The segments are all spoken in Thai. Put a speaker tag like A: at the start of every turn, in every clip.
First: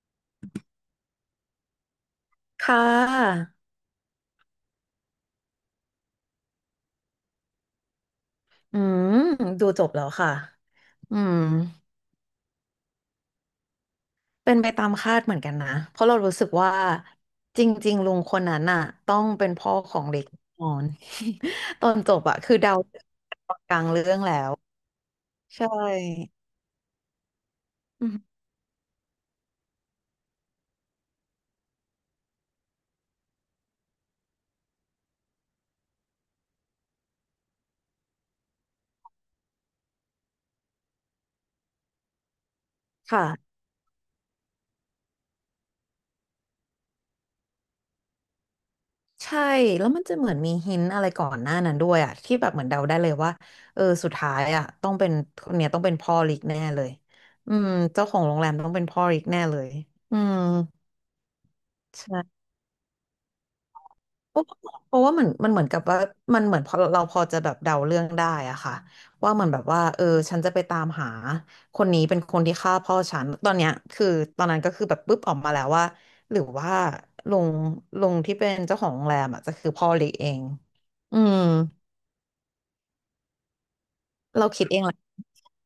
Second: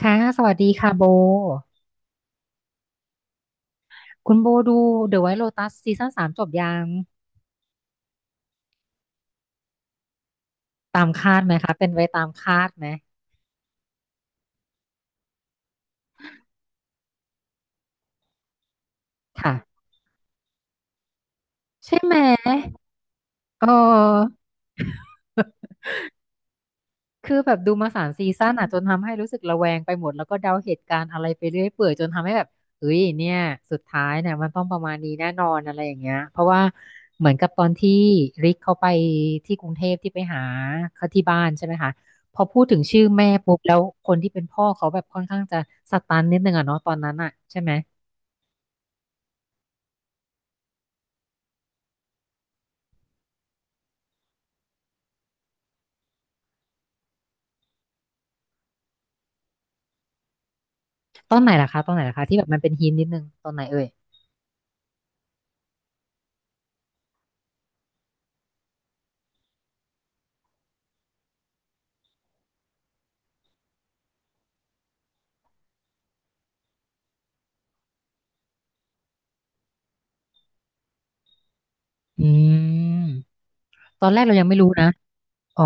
A: ค่ะสวัสดีค่ะโบ
B: ค่ะ
A: คุณโบดู The White Lotus ซีซั่นสามจบยัง
B: อืมดูจบแล้วค่ะ
A: ตาม
B: อื
A: คา
B: ม
A: ดไหมคะเป็นไปตามคาดไหม
B: เป็นไปตามคาดเหมือนกันนะเพราะเรารู้สึกว่าจริงๆลุงคนนั้นน่ะต้องเป็นพ่อ
A: ค่ะ
B: ของเล็กแนนอน ตอ
A: ใช่
B: นจ
A: ไหม
B: บอะคือเดาตอน
A: เอ
B: กลางเรื่องแล้
A: อ
B: ว ใช่
A: คือแบบดูมาสา
B: อื
A: มซี
B: ม
A: ซั่นอ่ะจนทำให้รู้สึกระแวงไปหมดแล้วก็เดาเหตุการณ์อะไรไปเรื่อยเปื่อยจนทำให้แบบเฮ้ยเนี่ยสุดท้ายเนี่ยมันต้องประมาณนี้แน่นอนอะไรอย่างเงี้ยเพราะว่าเหมือนกับตอนที่ริกเขาไปที่กรุงเทพที่ไปหาเขาที่บ้านใช่ไหมคะพอพูดถึงชื่อแม่
B: ค่ะ
A: ปุ๊บแล้วคนที่เป็นพ่อเขาแบบค่อนข้างจะสตันนิดนึงอะเนาะตอนนั้นอะใช่ไหม
B: ใช่แล้วมันจะเหมือนมีหินอะไรก่อนหน้านั้นด้วยอะที่แบบเหมือนเดาได้เลยว่าเออสุดท้ายอะต้องเป็นคนเนี่ยต้องเป็นพ่อเล็กแน่เลยอืมเจ้าของโรงแรมต้องเป็นพ่อเล็กแน่เลยอืม
A: ตอนไหนล่ะคะตอนไหนล่ะคะที่แบบมันเป็นฮินนิดนึงตอนไหนเอ่ย
B: เพราะเพราะว่ามันเหมือนกับว่ามันเหมือนพอเราพอจะแบบเดาเรื่องได้อะค่ะว่ามันแบบว่าเออฉันจะไปตามหาคนนี้เป็นคนที่ฆ่าพ่อฉันตอนเนี้ยคือตอนนั้นก็คือแบบปุ๊บออกมาแล้วว่าหรือว่าลุงลุงที่เป็นเจ้าของโรงแรมอ่ะจะคือพ่อเล็กเองอืม
A: อืมตอนแรกเรายั
B: เรา
A: งไม่
B: คิ
A: รู้
B: ดเอง
A: นะ
B: แหละ
A: อ๋อ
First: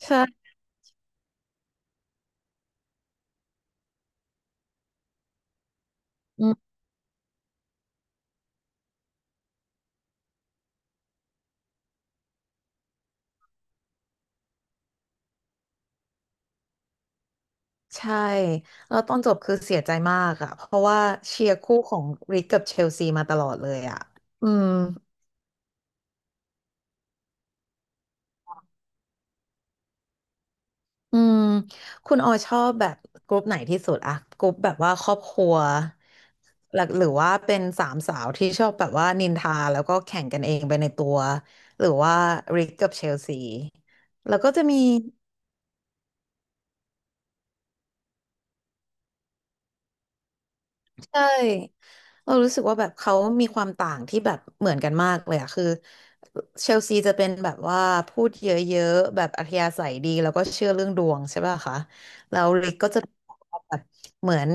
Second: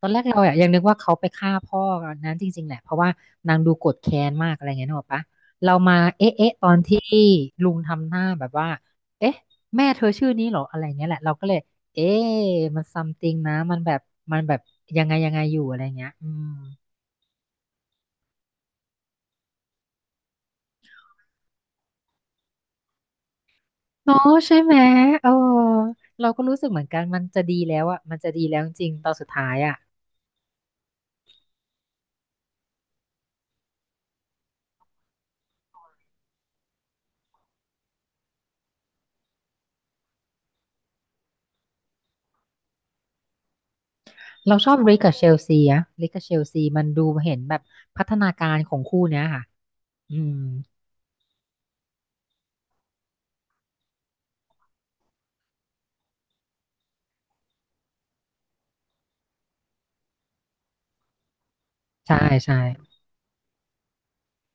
A: ตอนแรกเรา
B: ใช่
A: อะยังนึกว่าเขาไปฆ่าพ่อนั้นจริงๆแหละเพราะว่านางดูโกรธแค้นมากอะไรเงี้ยนึกออกปะเรามาเอ๊ะ
B: อื
A: เอ๊ะ
B: ม
A: ตอนที่ลุงทำหน้าแบบว่าเอ๊ะแม่เธอชื่อนี้เหรออะไรเงี้ยแหละเราก็เลยเอ๊ะมันซัมติงนะมันแบบยังไงยังไงอยู่อะไรเงี้ยอืม
B: ใช่แล้วตอนจบคือเสียใจมากอะเพราะว่าเชียร์คู่ของริกกับเชลซีมาตลอดเลยอะ
A: เนาะ
B: อื
A: ใช่
B: ม
A: ไหมเออเราก็รู้สึกเหมือนกันมันจะดีแล้วอะมันจะดีแล้วจริงๆตอนสุดท้ายอะ
B: อืมคุณออยชอบแบบกรุ๊ปไหนที่สุดอะกรุ๊ปแบบว่าครอบครัวหลักหรือว่าเป็นสามสาวที่ชอบแบบว่านินทาแล้วก็แข่งกันเองไปในตัว หรือว่าริกกับเชลซี แล้วก็
A: เรา
B: จะ
A: ชอ
B: มี
A: บริกกับเชลซีอะริกกับเชลซีมันดูเห็นแบบพัฒนาการของคู่เนี้ยค่ะอืม
B: ใช่เรารู้สึกว่าแบบเขามีความต่างที่แบบเหมือนกันมากเลยอะคือเชลซีจะเป็นแบบว่าพูดเยอะๆแบบอัธยาศัยดีแล้วก็เชื่อเรื่องดวงใช่ป่ะคะ
A: ใช่
B: แล้ว
A: ใช่
B: ลิกก็จะแบบเหมือน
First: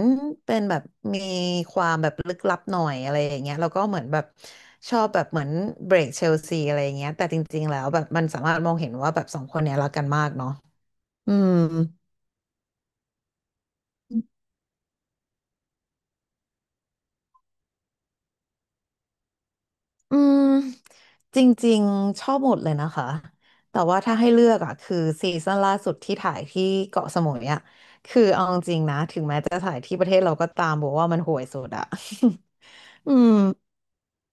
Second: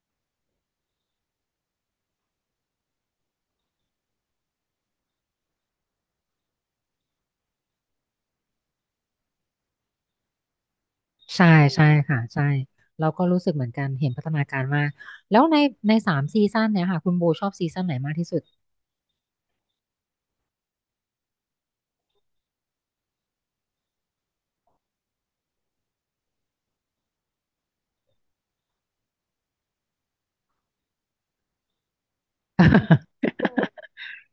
B: เป็นแบบมีความแบบลึกลับหน่อยอะไรอย่างเงี้ยแล้วก็เหมือนแบบชอบแบบเหมือนเบรกเชลซีอะไรอย่างเงี้ยแต่จริงๆแล้วแบบมันสามารถมองเห็นว่าแบบสองคนเนี้ยรักกันมากเนาะอื
A: ใช่
B: ม
A: ใช่ค่ะใช่เราก็รู้สึกเหมือนกันเห็นพัฒนาการมากแล้วในสามซีซั่นเนี่ยค่ะคุณโบชอบซีซั่นไหนมากที่สุด
B: อืมจริงๆชอบหมดเลยนะคะแต่ว่าถ้าให้เลือกอ่ะคือซีซั่นล่าสุดที่ถ่ายที่เกาะสมุยอ่ะคือเอาจริงๆนะถึงแม้จะถ่ายที่ประเทศเราก็ตามบอกว่ามันห่วยสุดอ่ะ อืม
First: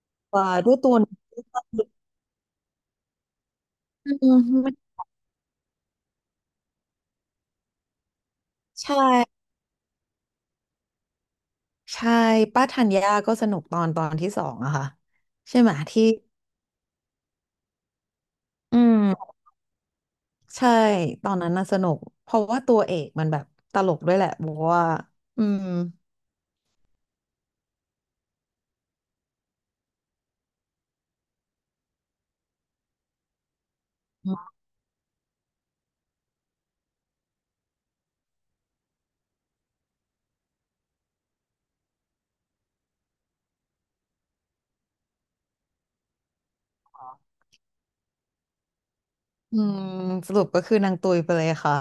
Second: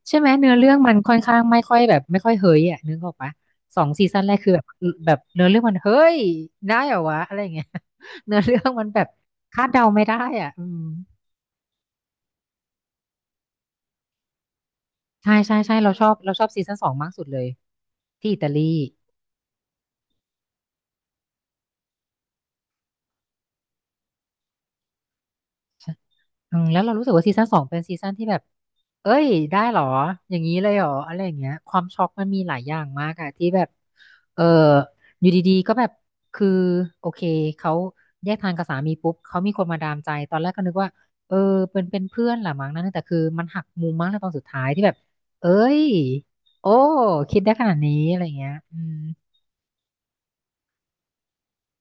A: ใช่ไหม
B: ว่า
A: เนื้อเรื่
B: ด้
A: อ
B: ว
A: ง
B: ยตั
A: มั
B: ว
A: นค่อนข้างไม่ค่อยแบบไม่ค่อยเฮ้ยอ่ะนึกออกปะสองซี
B: อื
A: ซั่นแรก
B: ม
A: คือแบบ
B: ไม่
A: แบบเนื้อเรื่องมันเฮ้ยได้เหรอวะอะไรอย่างเงี้ย เนื้อเรื่องมัน
B: ใช่
A: แบบคาดเดาไม่ได้อ่ะอืม
B: ใช่ป้าธัญญาก็สนุกตอนที่สองอะค่ะ
A: ใช่ใช่
B: ใช่ไหม
A: ใช่เราช
B: ที่
A: อบเราชอบซีซั่นสองมากสุดเลยที่อิตาลี
B: อืมใช่ตอนนั้นน่ะสนุกเพราะว่าตัวเอกมันแบบตลกด้วยแหละบอกว่าอืม
A: อืมแล้วเรารู้สึกว่าซีซั่นสองเป็นซีซั่นที่แบบเอ้ยได้เหรอ อย่างนี้เลยเหรอ อะไรอย่างเงี้ยความช็อกมันมีหลายอย่างมากอะที่แบบเอออยู่ดีๆก็แบบคือโอเคเขาแยกทางกับสามีปุ๊บ เขามีคนมาดามใจตอนแรกก็นึกว่าเออเป็นเป็นเพื่อนแหละมั้งนะแต่คือมันหักมุมมากในตอนสุดท้ายที่แบบเอ้ยโอ้คิดได้ขนาดนี้อะไรอย่างเงี้ยอืม
B: อืมสรุปก็คือนางตุยไปเลยค่ะ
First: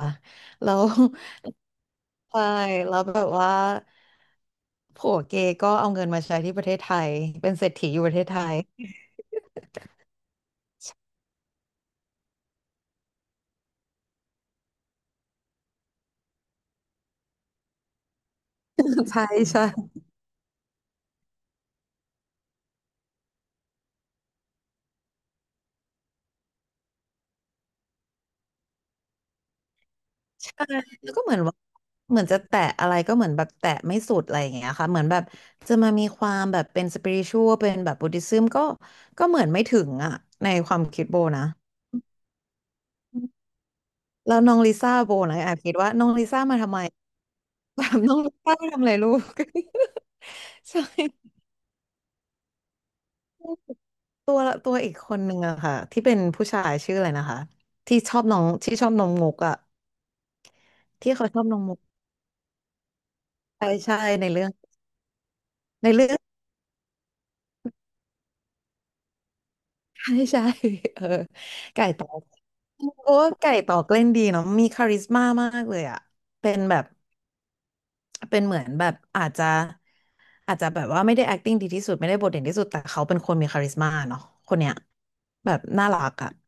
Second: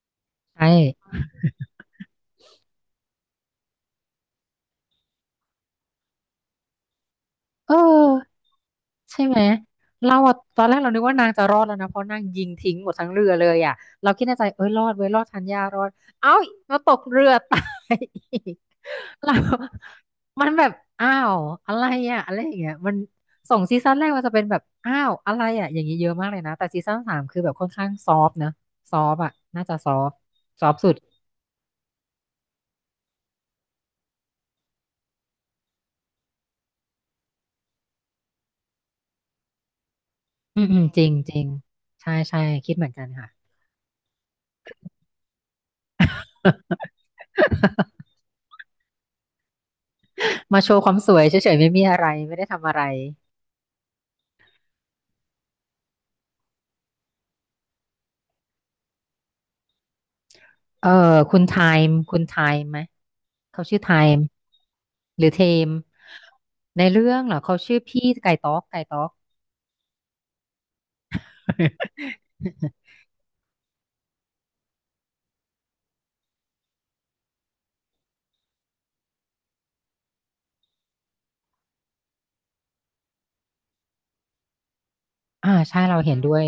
A: ใช
B: แล้ว
A: ่
B: ใช่แล้วแบบว่าผัวเกย์ก็เอาเงินมาใช้ที่ประเทศไทยเป็นเศร
A: เอ
B: ษ
A: อ
B: ฐีอยู่ประเทศไทย
A: ใช่ไหมเราอะตอนแรกเรานึกว่านางจะรอดแล้วนะเพราะนางยิงทิ้งหมดทั้งเรือเลยอ่ะเราคิดในใจเอ้ยรอดเว้ยรอดชันญารอดเอ้ามาตกเรือตาย อีก
B: ใช่
A: เรา
B: ใช่
A: มันแบบอ้าวอะไรอ่ะอะไรอย่างเงี้ยมันสองซีซั่นแรกมันจะเป็นแบบอ้าวอะไรอ่ะอย่างนี้เยอะมากเลยนะแต่ซีซั่นสามคือแบบค่อนข้างซอฟต์นะซอฟต์อ่ะน่าจะซอฟต์
B: ใช่
A: ซอฟต์สุด
B: แล้วก็เหมือนว่าเหมือนจะแตะอะไรก็เหมือนแบบแตะไม่สุดอะไรอย่างเงี้ยค่ะเหมือนแบบจะมามีความแบบเป็นสปิริชวลเป็นแบบบุ d ธิซึมก็ก็เหมือนไม่ถึงอ่ะใน
A: อืม
B: ควา
A: อื
B: ม
A: มจ
B: คิด
A: ริง
B: โบ
A: จริ
B: นะ
A: งใช่ใช่คิดเหมือนกันค่ะ
B: แล้วน้องลิซ่าโบนะแอบคิดว่าน้องลิซ่ามาทำไม แบบน้องลิซ่ามาทำอะไรลูก
A: มาโช
B: ใช่
A: ว์ความสวยเฉยๆไม่มีอะไรไม่ได้ทำอะไร
B: ตัวละตัวอีกคนหนึ่งอะค่ะที่เป็นผู้ชายชื่ออะไรนะคะที่ชอบน้องที่ชอบน้องมุกอะ
A: เออ
B: ที่เขาช
A: คุ
B: อ
A: ณ
B: บ
A: ไท
B: น้องมุก
A: ม์คุณไทม์ไหมเขา
B: ใช่
A: ชื่อไท
B: ใช่
A: ม์
B: ในเรื่อง
A: หรือเทม
B: ในเรื่อง
A: ในเรื่องเหรอเขาชื่อพี่ไก่ต๊ อกไก่ต๊อก
B: ใช่ใช่เออไก่ตอกเพราะว่าไก่ตอกเล่นดีเนาะมีคาริสม่ามากเลยอะเป็นแบบเป็นเหมือนแบบอาจจะอาจจะแบบว่าไม่ได้ acting ดีที่สุดไม่ได้บทเด่นที่สุดแต่เขาเป็นคนมีคาริสม่าเนาะคนเนี้ย
A: อ่า
B: แบบ
A: ใช่
B: น่า
A: เรา
B: รัก
A: เห็นด้
B: อะ
A: วย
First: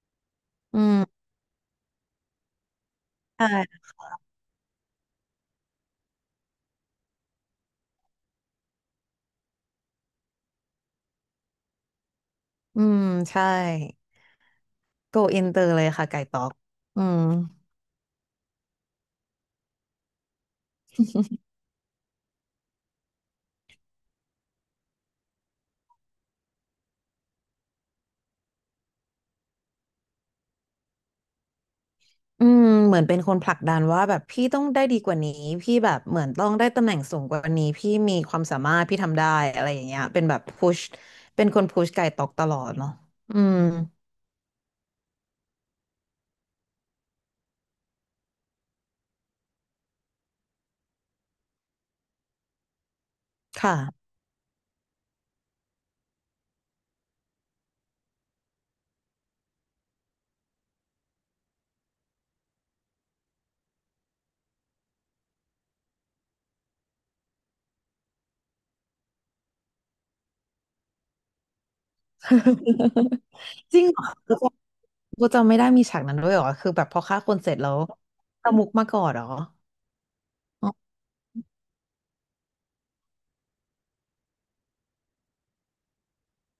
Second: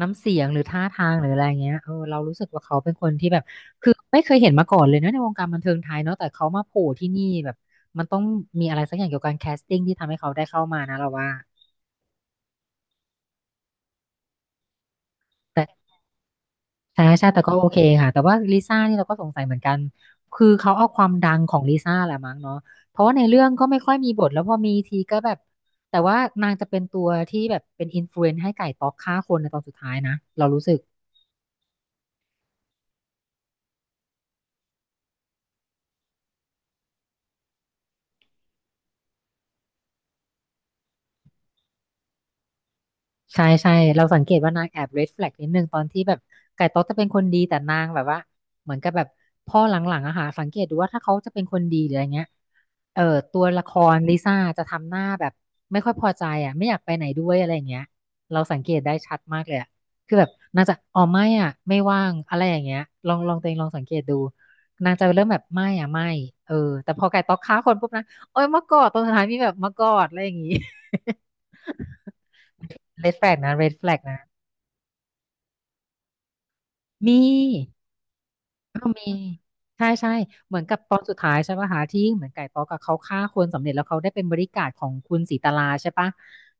A: น้ำเสียงหรือท่า
B: อืม
A: ทางหรืออะไรเงี้ยเออเรารู้สึกว่าเขาเป็นคนที่แบบ
B: ใช่
A: คือไม่เคยเห็นมาก่อนเลยนะในวงการบันเทิงไทยเนาะแต่เขามาโผล่ที่นี่แบบมันต้องมีอะไรสักอย่างเกี่ยวกับการแคสติ้งที่ทำให้เขาได้เข้ามานะเราว่า
B: อืมใช่ โกอินเตอร์เลยค่ะไก่ต๊อกอื
A: ใช่
B: ม
A: ใช่แต่ก็โอเคค่ะแต่ว่าลิซ่านี่เราก็สงสัยเหมือนกันคือเขาเอาความดังของลิซ่าแหละมั้งเนาะเพราะว่าในเรื่องก็ไม่ค่อยมีบทแล้วพอมีทีก็แบบแต่ว่านางจะเป็นตัวที่แบบเป็นอินฟลูเอนซ์ให้ไก่ต๊อกฆ่าคนในตอนสุดท้ายนะเรารู้สึก
B: อืมเหมือนเป็นคนผลักดันว่าแบบพี่ต้องได้ดีกว่านี้พี่แบบเหมือนต้องได้ตำแหน่งสูงกว่านี้พี่มีความสามารถพี่ทำได้อะไรอย่างเงี้ยเป็นแบบพุชเป็นคนพุชไก่ต๊อกตลอดเนาะอื
A: ใช่
B: ม
A: ใช่เราสังเกตว่านางแอบ red flag นิดนึงตอนที่แบบไก่ต๊อกจะเป็นคนดีแต่นางแบบว่าเหมือนกับแบบพ่อหลังๆอะค่ะสังเกตดูว่าถ้าเขาจะเป็นคนดีหรืออะไรเงี้ยเออตัวละค
B: ค่ะ
A: รลิซ่าจะทำหน้าแบบไม่ค่อยพอใจอะไม่อยากไปไหนด้วยอะไรอย่างเงี้ยเราสังเกตได้ชัดมากเลยอะคือแบบนางจะอ๋อไม่อ่ะไม่ว่างอะไรอย่างเงี้ยลองลองตัวเองลองสังเกตดูนางจะเริ่มแบบไม่อ่ะไม่เออแต่พอไก่ต๊อกฆ่าคนปุ๊บนะโอ้ยมากอดตรงสุดท้ายมีแบบมากอดอะไรอย่างงี้ เรด แฟลกนะเรด
B: จริ
A: แฟ
B: ง
A: ล
B: เหร
A: ก
B: อ
A: นะ
B: กูจำไม่ได้มีฉากนั้นด้วยเหรอคือแบบพอฆ่า
A: มี
B: คนเสร็จแล้วตะมุกมา
A: ก็
B: ก่อ
A: มี
B: นเหรอ
A: ใช่ใช่เหมือน
B: อ๋
A: กับ
B: อ
A: ตอนสุดท้ายใช่ปะหาที่เหมือนไก่ต๊อกกับเขาฆ่าคนสำเร็จแล้วเขาได้เป็นบริการดของคุณศรีตลาใช่ปะ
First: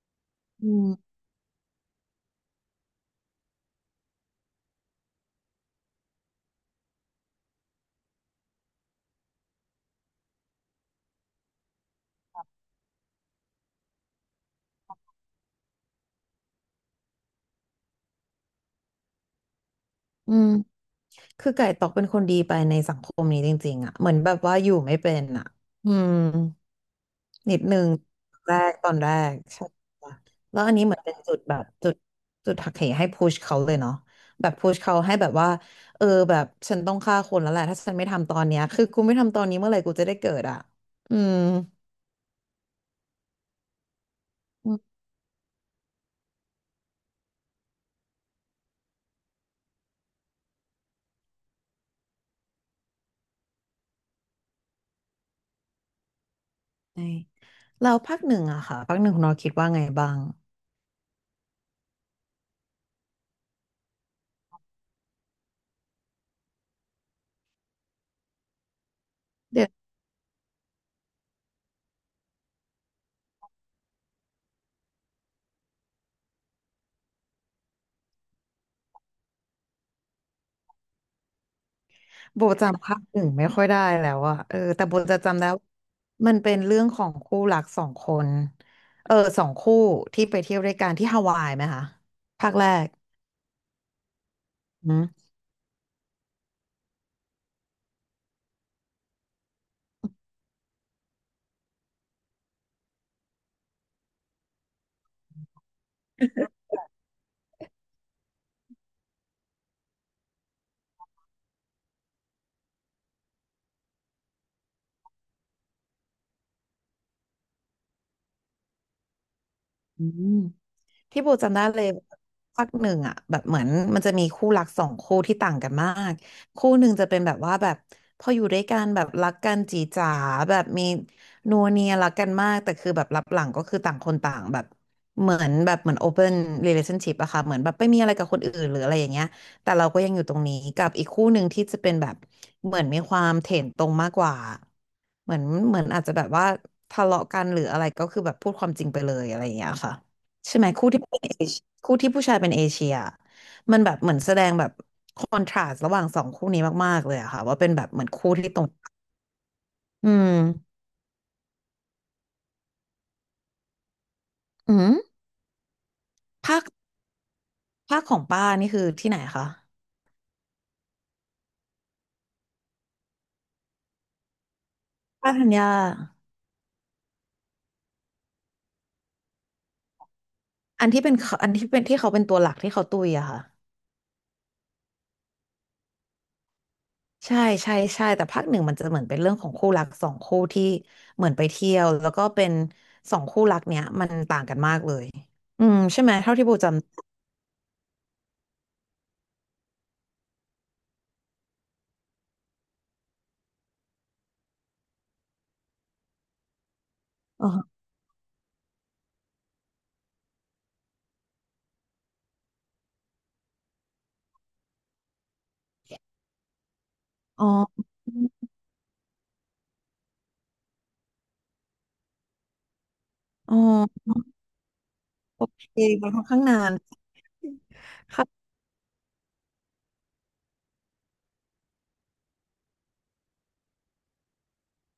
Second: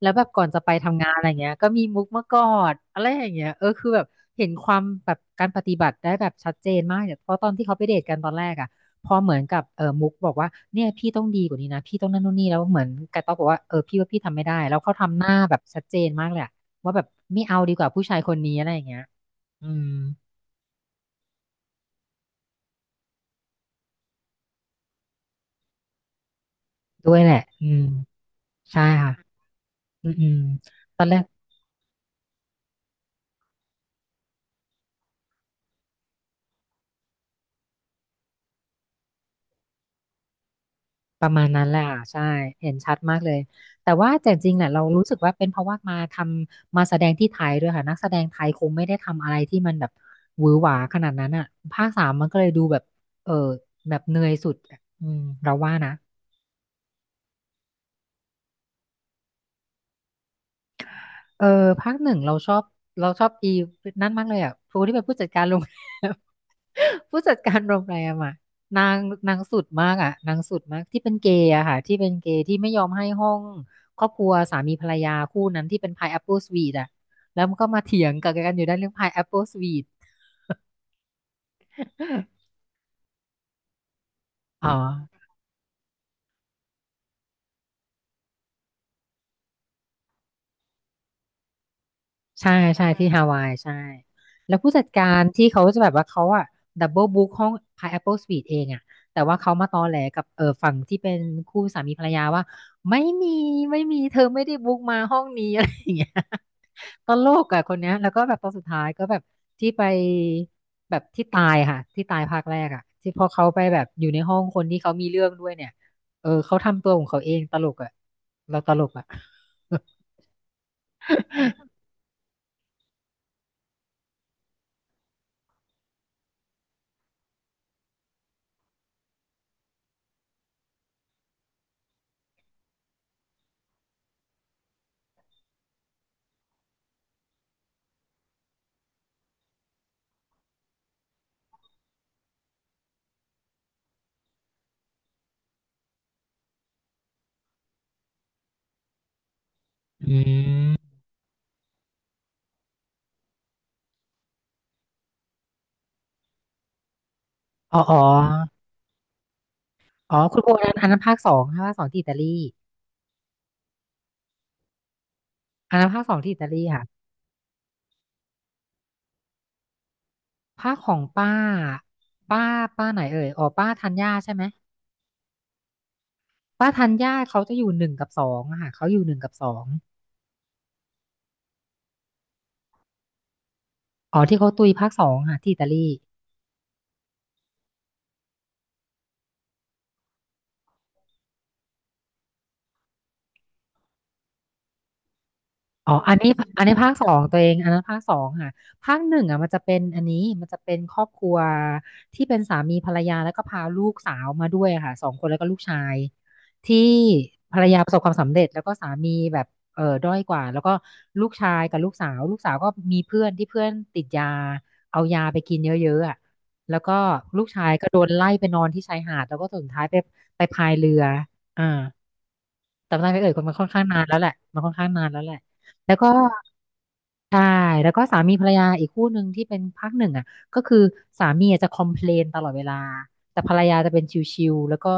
A: แล้วแบบก่อนจะไป
B: อื
A: ทำงาน
B: ม
A: อะไรเงี้ยก็มีมุกมากอดอะไรอย่างเงี้ยคือแบบเห็นความแบบการปฏิบัติได้แบบชัดเจนมากเนี่ยเพราะตอนที่เขาไปเดทกันตอนแรกอ่ะพอเหมือนกับมุกบอกว่าเนี่ยพี่ต้องดีกว่านี้นะพี่ต้องนั่นนู่นนี่แล้วเหมือนไก่ต๊อกบอกว่าเออพี่ว่าพี่ทำไม่ได้แล้วเขาทำหน้าแบบชัดเจนมากเลยอะว่าแบบไม่เอาดีกว่าผู้ชายคนนี้อะไรอย่างเงี้ยอืม
B: อืมคือไก่ตอกเป็นคนดีไปในสังคมนี้จริงๆอ่ะเหมือนแบบว่าอยู่ไม่เป็นอ่ะอืม
A: ด้วยแหละ
B: นิด
A: อื
B: นึ
A: ม
B: งแรก
A: ใช่
B: ตอนแร
A: ค่ะ
B: กใช่
A: อื
B: ค่ะ
A: มอืม
B: แล้วอันนี้เหมื
A: ต
B: อ
A: อ
B: น
A: น
B: เป็
A: แร
B: น
A: ก
B: จุดแบบจุดหักเหให้พุชเขาเลยเนาะแบบพุชเขาให้แบบว่าเออแบบฉันต้องฆ่าคนแล้วแหละถ้าฉันไม่ทำตอนเนี้ยคือกูไม่ทำตอนนี้เมื่อไหร่กูจะได้เกิดอ่ะอื
A: ประ
B: ม
A: มาณนั้นแหละค่ะ ใช่ เห็นชัดมากเลย แต่ว่าแต่จริงๆเนี่
B: อื
A: ย
B: ม
A: เรารู้สึกว่าเป็นเพราะว่ามาทำมาแสดงที่ไทยด้วยค่ะนักแสดงไทยคงไม่ได้ทำอะไรที่มันแบบหวือหวาขนาดนั้นอ่ะภาคสามมันก็เลยดูแบบเออแบบเหนื่อยสุดอะอืมเราว่านะ
B: ใช่แล้วภาคหนึ่งอะค่ะภาคหนึ่งคุณนอคิดว่าไงบ้าง
A: เออภาคหนึ่งเราชอบอีนั่นมากเลยอ่ะครูที่เป็นผู้จัดการโรง แรม ผู้จัดการโรงแรมอ่ะนางนางสุ
B: เดี๋
A: ด
B: ยว
A: มากอ่ะนางสุดมากที่เป็นเกย์อะค่ะที่เป็นเกย์ที่ไม่ยอมให้ห้องครอบครัวสามีภรรยาคู่นั้นที่เป็นพายแอปเปิลสวีทอ่ะแล้วมันก็มาเถียงกับกันอยู่ได้านเรื่องพายแอปเปิลสวีท
B: โบ จำภาคหนึ่งไม่ค่อยได้แล้วอะเออ
A: อ๋อ
B: แต่โบจะจำได้ว่ามันเป็นเรื่องของคู่รักสองคนเออสองคู่ที่ไปเที่ยวด้วยกันที่ฮาวายไหมคะภา
A: ใช่
B: คแร
A: ใช่
B: ก
A: ที่ฮาวายใช่แล้วผู้จัดการ
B: นะ
A: ที่เขาจะแบบว่าเขาอะดับเบิลบุ๊กห้อง Pineapple Suite เองอะแต่ว่าเขามาตอแหลกับฝั่งที่เป็นคู่สามีภรรยาว่าไม่มีไม่มีเธอไม่ได้บุ๊กมาห้องนี้ อะไรอย่างเงี้ยตลกอะคนเนี้ยแล้วก็แบบตอนสุดท้ายก็แบบที่ไปแบบที่ตายค่ะที่ตายภาคแรกอะที่พอเขาไปแบบอยู่ในห้องคนที่เขามีเรื่องด้วยเนี่ยเออเขาทำตัวของเขาเองตลกอะเราตลกอะ
B: อืม ที่โบจำได้เลยภาคหนึ่งอ่ะแบบเหมือนมันจะมีคู่รักสองคู่ที่ต่างกันมากคู่หนึ่งจะเป็นแบบว่าแบบพออยู่ด้วยกันแบบรักกันจีจ๋าแบบมีนัวเนียรักกันมากแต่คือแบบรับหลังก็คือต่างคนต่างแบบเหมือน open relationship อะค่ะเหมือนแบบไม่มีอะไรกับคนอื่นหรืออะไรอย่างเงี้ยแต่เราก็ยังอยู่ตรงนี้กับอีกคู่หนึ่งที่จะเป็นแบบเหมือนมีความเถนตรงมากกว่าเหมือนเหมือนอาจจะแบบว่าทะเลาะกันหรืออะไรก็คือแบบพูดความจริงไปเลยอะไรอย่างเงี้ยค่ะ
A: อื
B: ใช่ไหมคู่
A: ม
B: ที่เป็นเอเชียคู่ที่ผู้ชายเป็นเอเชียมันแบบเหมือนแสดงแบบคอนทราสต์ระหว่างสองคู่นี้มากๆเลยอะค่ะว่าเป็น
A: อ๋อ
B: แบบ
A: อ๋อ
B: เหมือนคู่ที่ตรงอื
A: อ๋อ คุณโบนั้น
B: ม
A: อันนั้นภาคสองค่ะภาคสองที่อิตาลี
B: อืม
A: อันนั้นภาคสองที่อิตาลี
B: ภาค
A: ค่ะ
B: ภาคของป้านี่คือที่ไหนคะ
A: ภาคของป้า ป้า ป้าไหนเอ่ยอ๋อป้าธัญญาใช่ไหม
B: ป้าธัญญา
A: ป้าธัญญาเขาจะอยู่หนึ่งกับสองอะค่ะเขาอยู่หนึ่งกับสอง
B: อันที่เป็นเขาอันที่เป็นที่เขาเป็นตัวหลักที่เขาตุยอะค่ะ
A: อ๋อที่เขาตุยภาคสองค่ะที่อิตาลี
B: ใช่ใช่แต่ภาคหนึ่งมันจะเหมือนเป็นเรื่องของคู่รักสองคู่ที่เหมือนไปเที่ยวแล้วก็เป็นสองคู่รักเนี้ยมันต่างกันมากเลยอืม
A: อ๋อ
B: ใช่ไห
A: อั
B: ม
A: นนี้
B: เท่าที่โบจ
A: ภาคสองตัวเองอันนั้นภาคสองค่ะภาคหนึ่งอ่ะมันจะเป็นอันนี้มันจะเป็นครอบครัวที่เป็นสามีภรรยาแล้วก็พาลูกสาวมาด้วยอะค่ะสองคนแล้วก็ลูกชายที่
B: ำ
A: ภรรยาประสบความสำเร็จแล้วก็สามีแบบเออด้อยกว่าแล้วก็ลูกชายกับลูกสาวลูกสาวก็มีเพื่อนที่เพื่อนติดยาเอายาไปกินเยอะๆอ่ะแล้วก็ลู
B: อ๋อ
A: กชายก็โดนไล่ไปนอนที่ชายหาดแล้วก็สุดท้ายไปพายเรืออ่า แต่ไม่ันเอ่ยคนมั
B: อ๋
A: นค่อนข้างนาน
B: อ
A: แล้วแหละมันค่อนข้างนานแล้วแหละ
B: โอเค
A: แล้ว
B: มั
A: ก็
B: นค่อนข้างนาน
A: ใช่แล้วก็สามี
B: ค่ะ
A: ภรรยาอีกคู่หนึ่งที่เป็นภาคหนึ่งอ่ะก็คือสามีอะจะคอมเพลนตลอดเวลาแต่ภรรยาจะเป็นชิลๆแล้วก็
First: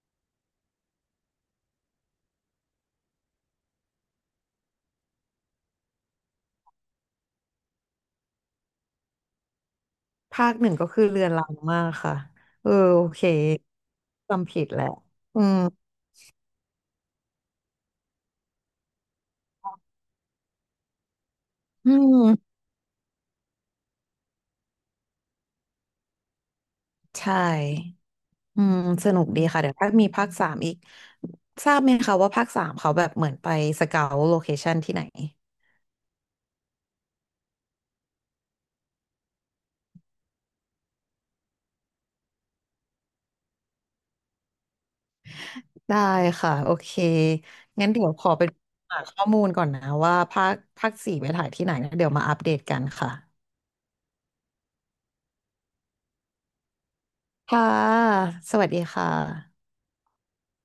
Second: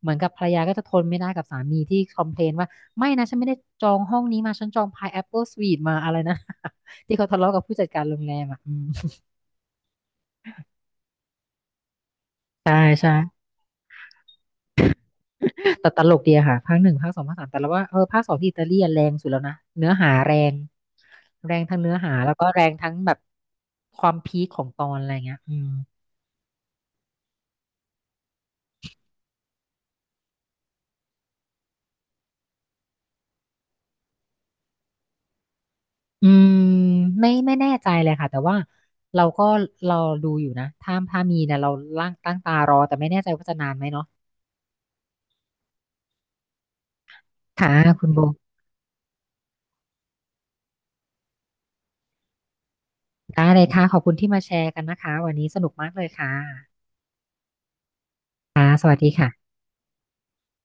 A: เหมือนกับภรรยาก็จะทนไม่ได้กับสามีที่คอมเพลนว่าไม่นะฉันไม่ได้จองห้องนี้มาฉันจองพายแอปเปิลสวีทมาอะไรนะ ที่เขาทะเลาะกับผู้จัดการโรงแรมอ่ะอืม
B: ภาคหนึ่งก็คือเรือนรังมากค่ะเออ
A: ใช่
B: โอ
A: ใช่
B: เคจำผิดแหละอืม
A: แต่ตลกดีอะค่ะภาคหนึ่งภาคสองภาคสามแต่เราว่าภาคสองที่อิตาลีอะแรงสุดแล้วนะเนื้อหาแรง แรงทั้ง
B: อื
A: เนื้อหาแล้วก็
B: ม
A: แรงทั้งแบบความพีคของตอนอะไรเงี้ยอืม
B: ใช่อืมสนุกดีค่ะเดี๋ยวถ้ามีภาคสามอีกทราบไหมคะว่าภาคสามเขาแบบเหมือนไปสเกาโลเคชันที่ไหน
A: อืมไม่แน่ใจเลยค่ะ แต่ว่าเราก็เราดูอยู่นะถ้ามีเนี่ยเราล่างตั้งตารอ แต่ไม่แน่ใจว่าจะนานไหมเนาะ
B: ได้ค่ะโอเค
A: ค่ะ
B: งั้นเดี๋
A: คุ
B: ย
A: ณ
B: ว
A: โบ
B: ขอไปหาข้อมูลก่อนนะว่าภาคสี่ไปถ่ายที่ไหนนะเดี๋ยวมาอัปเดตกันค่ะ
A: ได้เลยค่ะขอบคุณที่มาแชร์กันนะคะวันนี้สนุกมากเลยค่ะ
B: ค่ะ สวัสดีค่ะ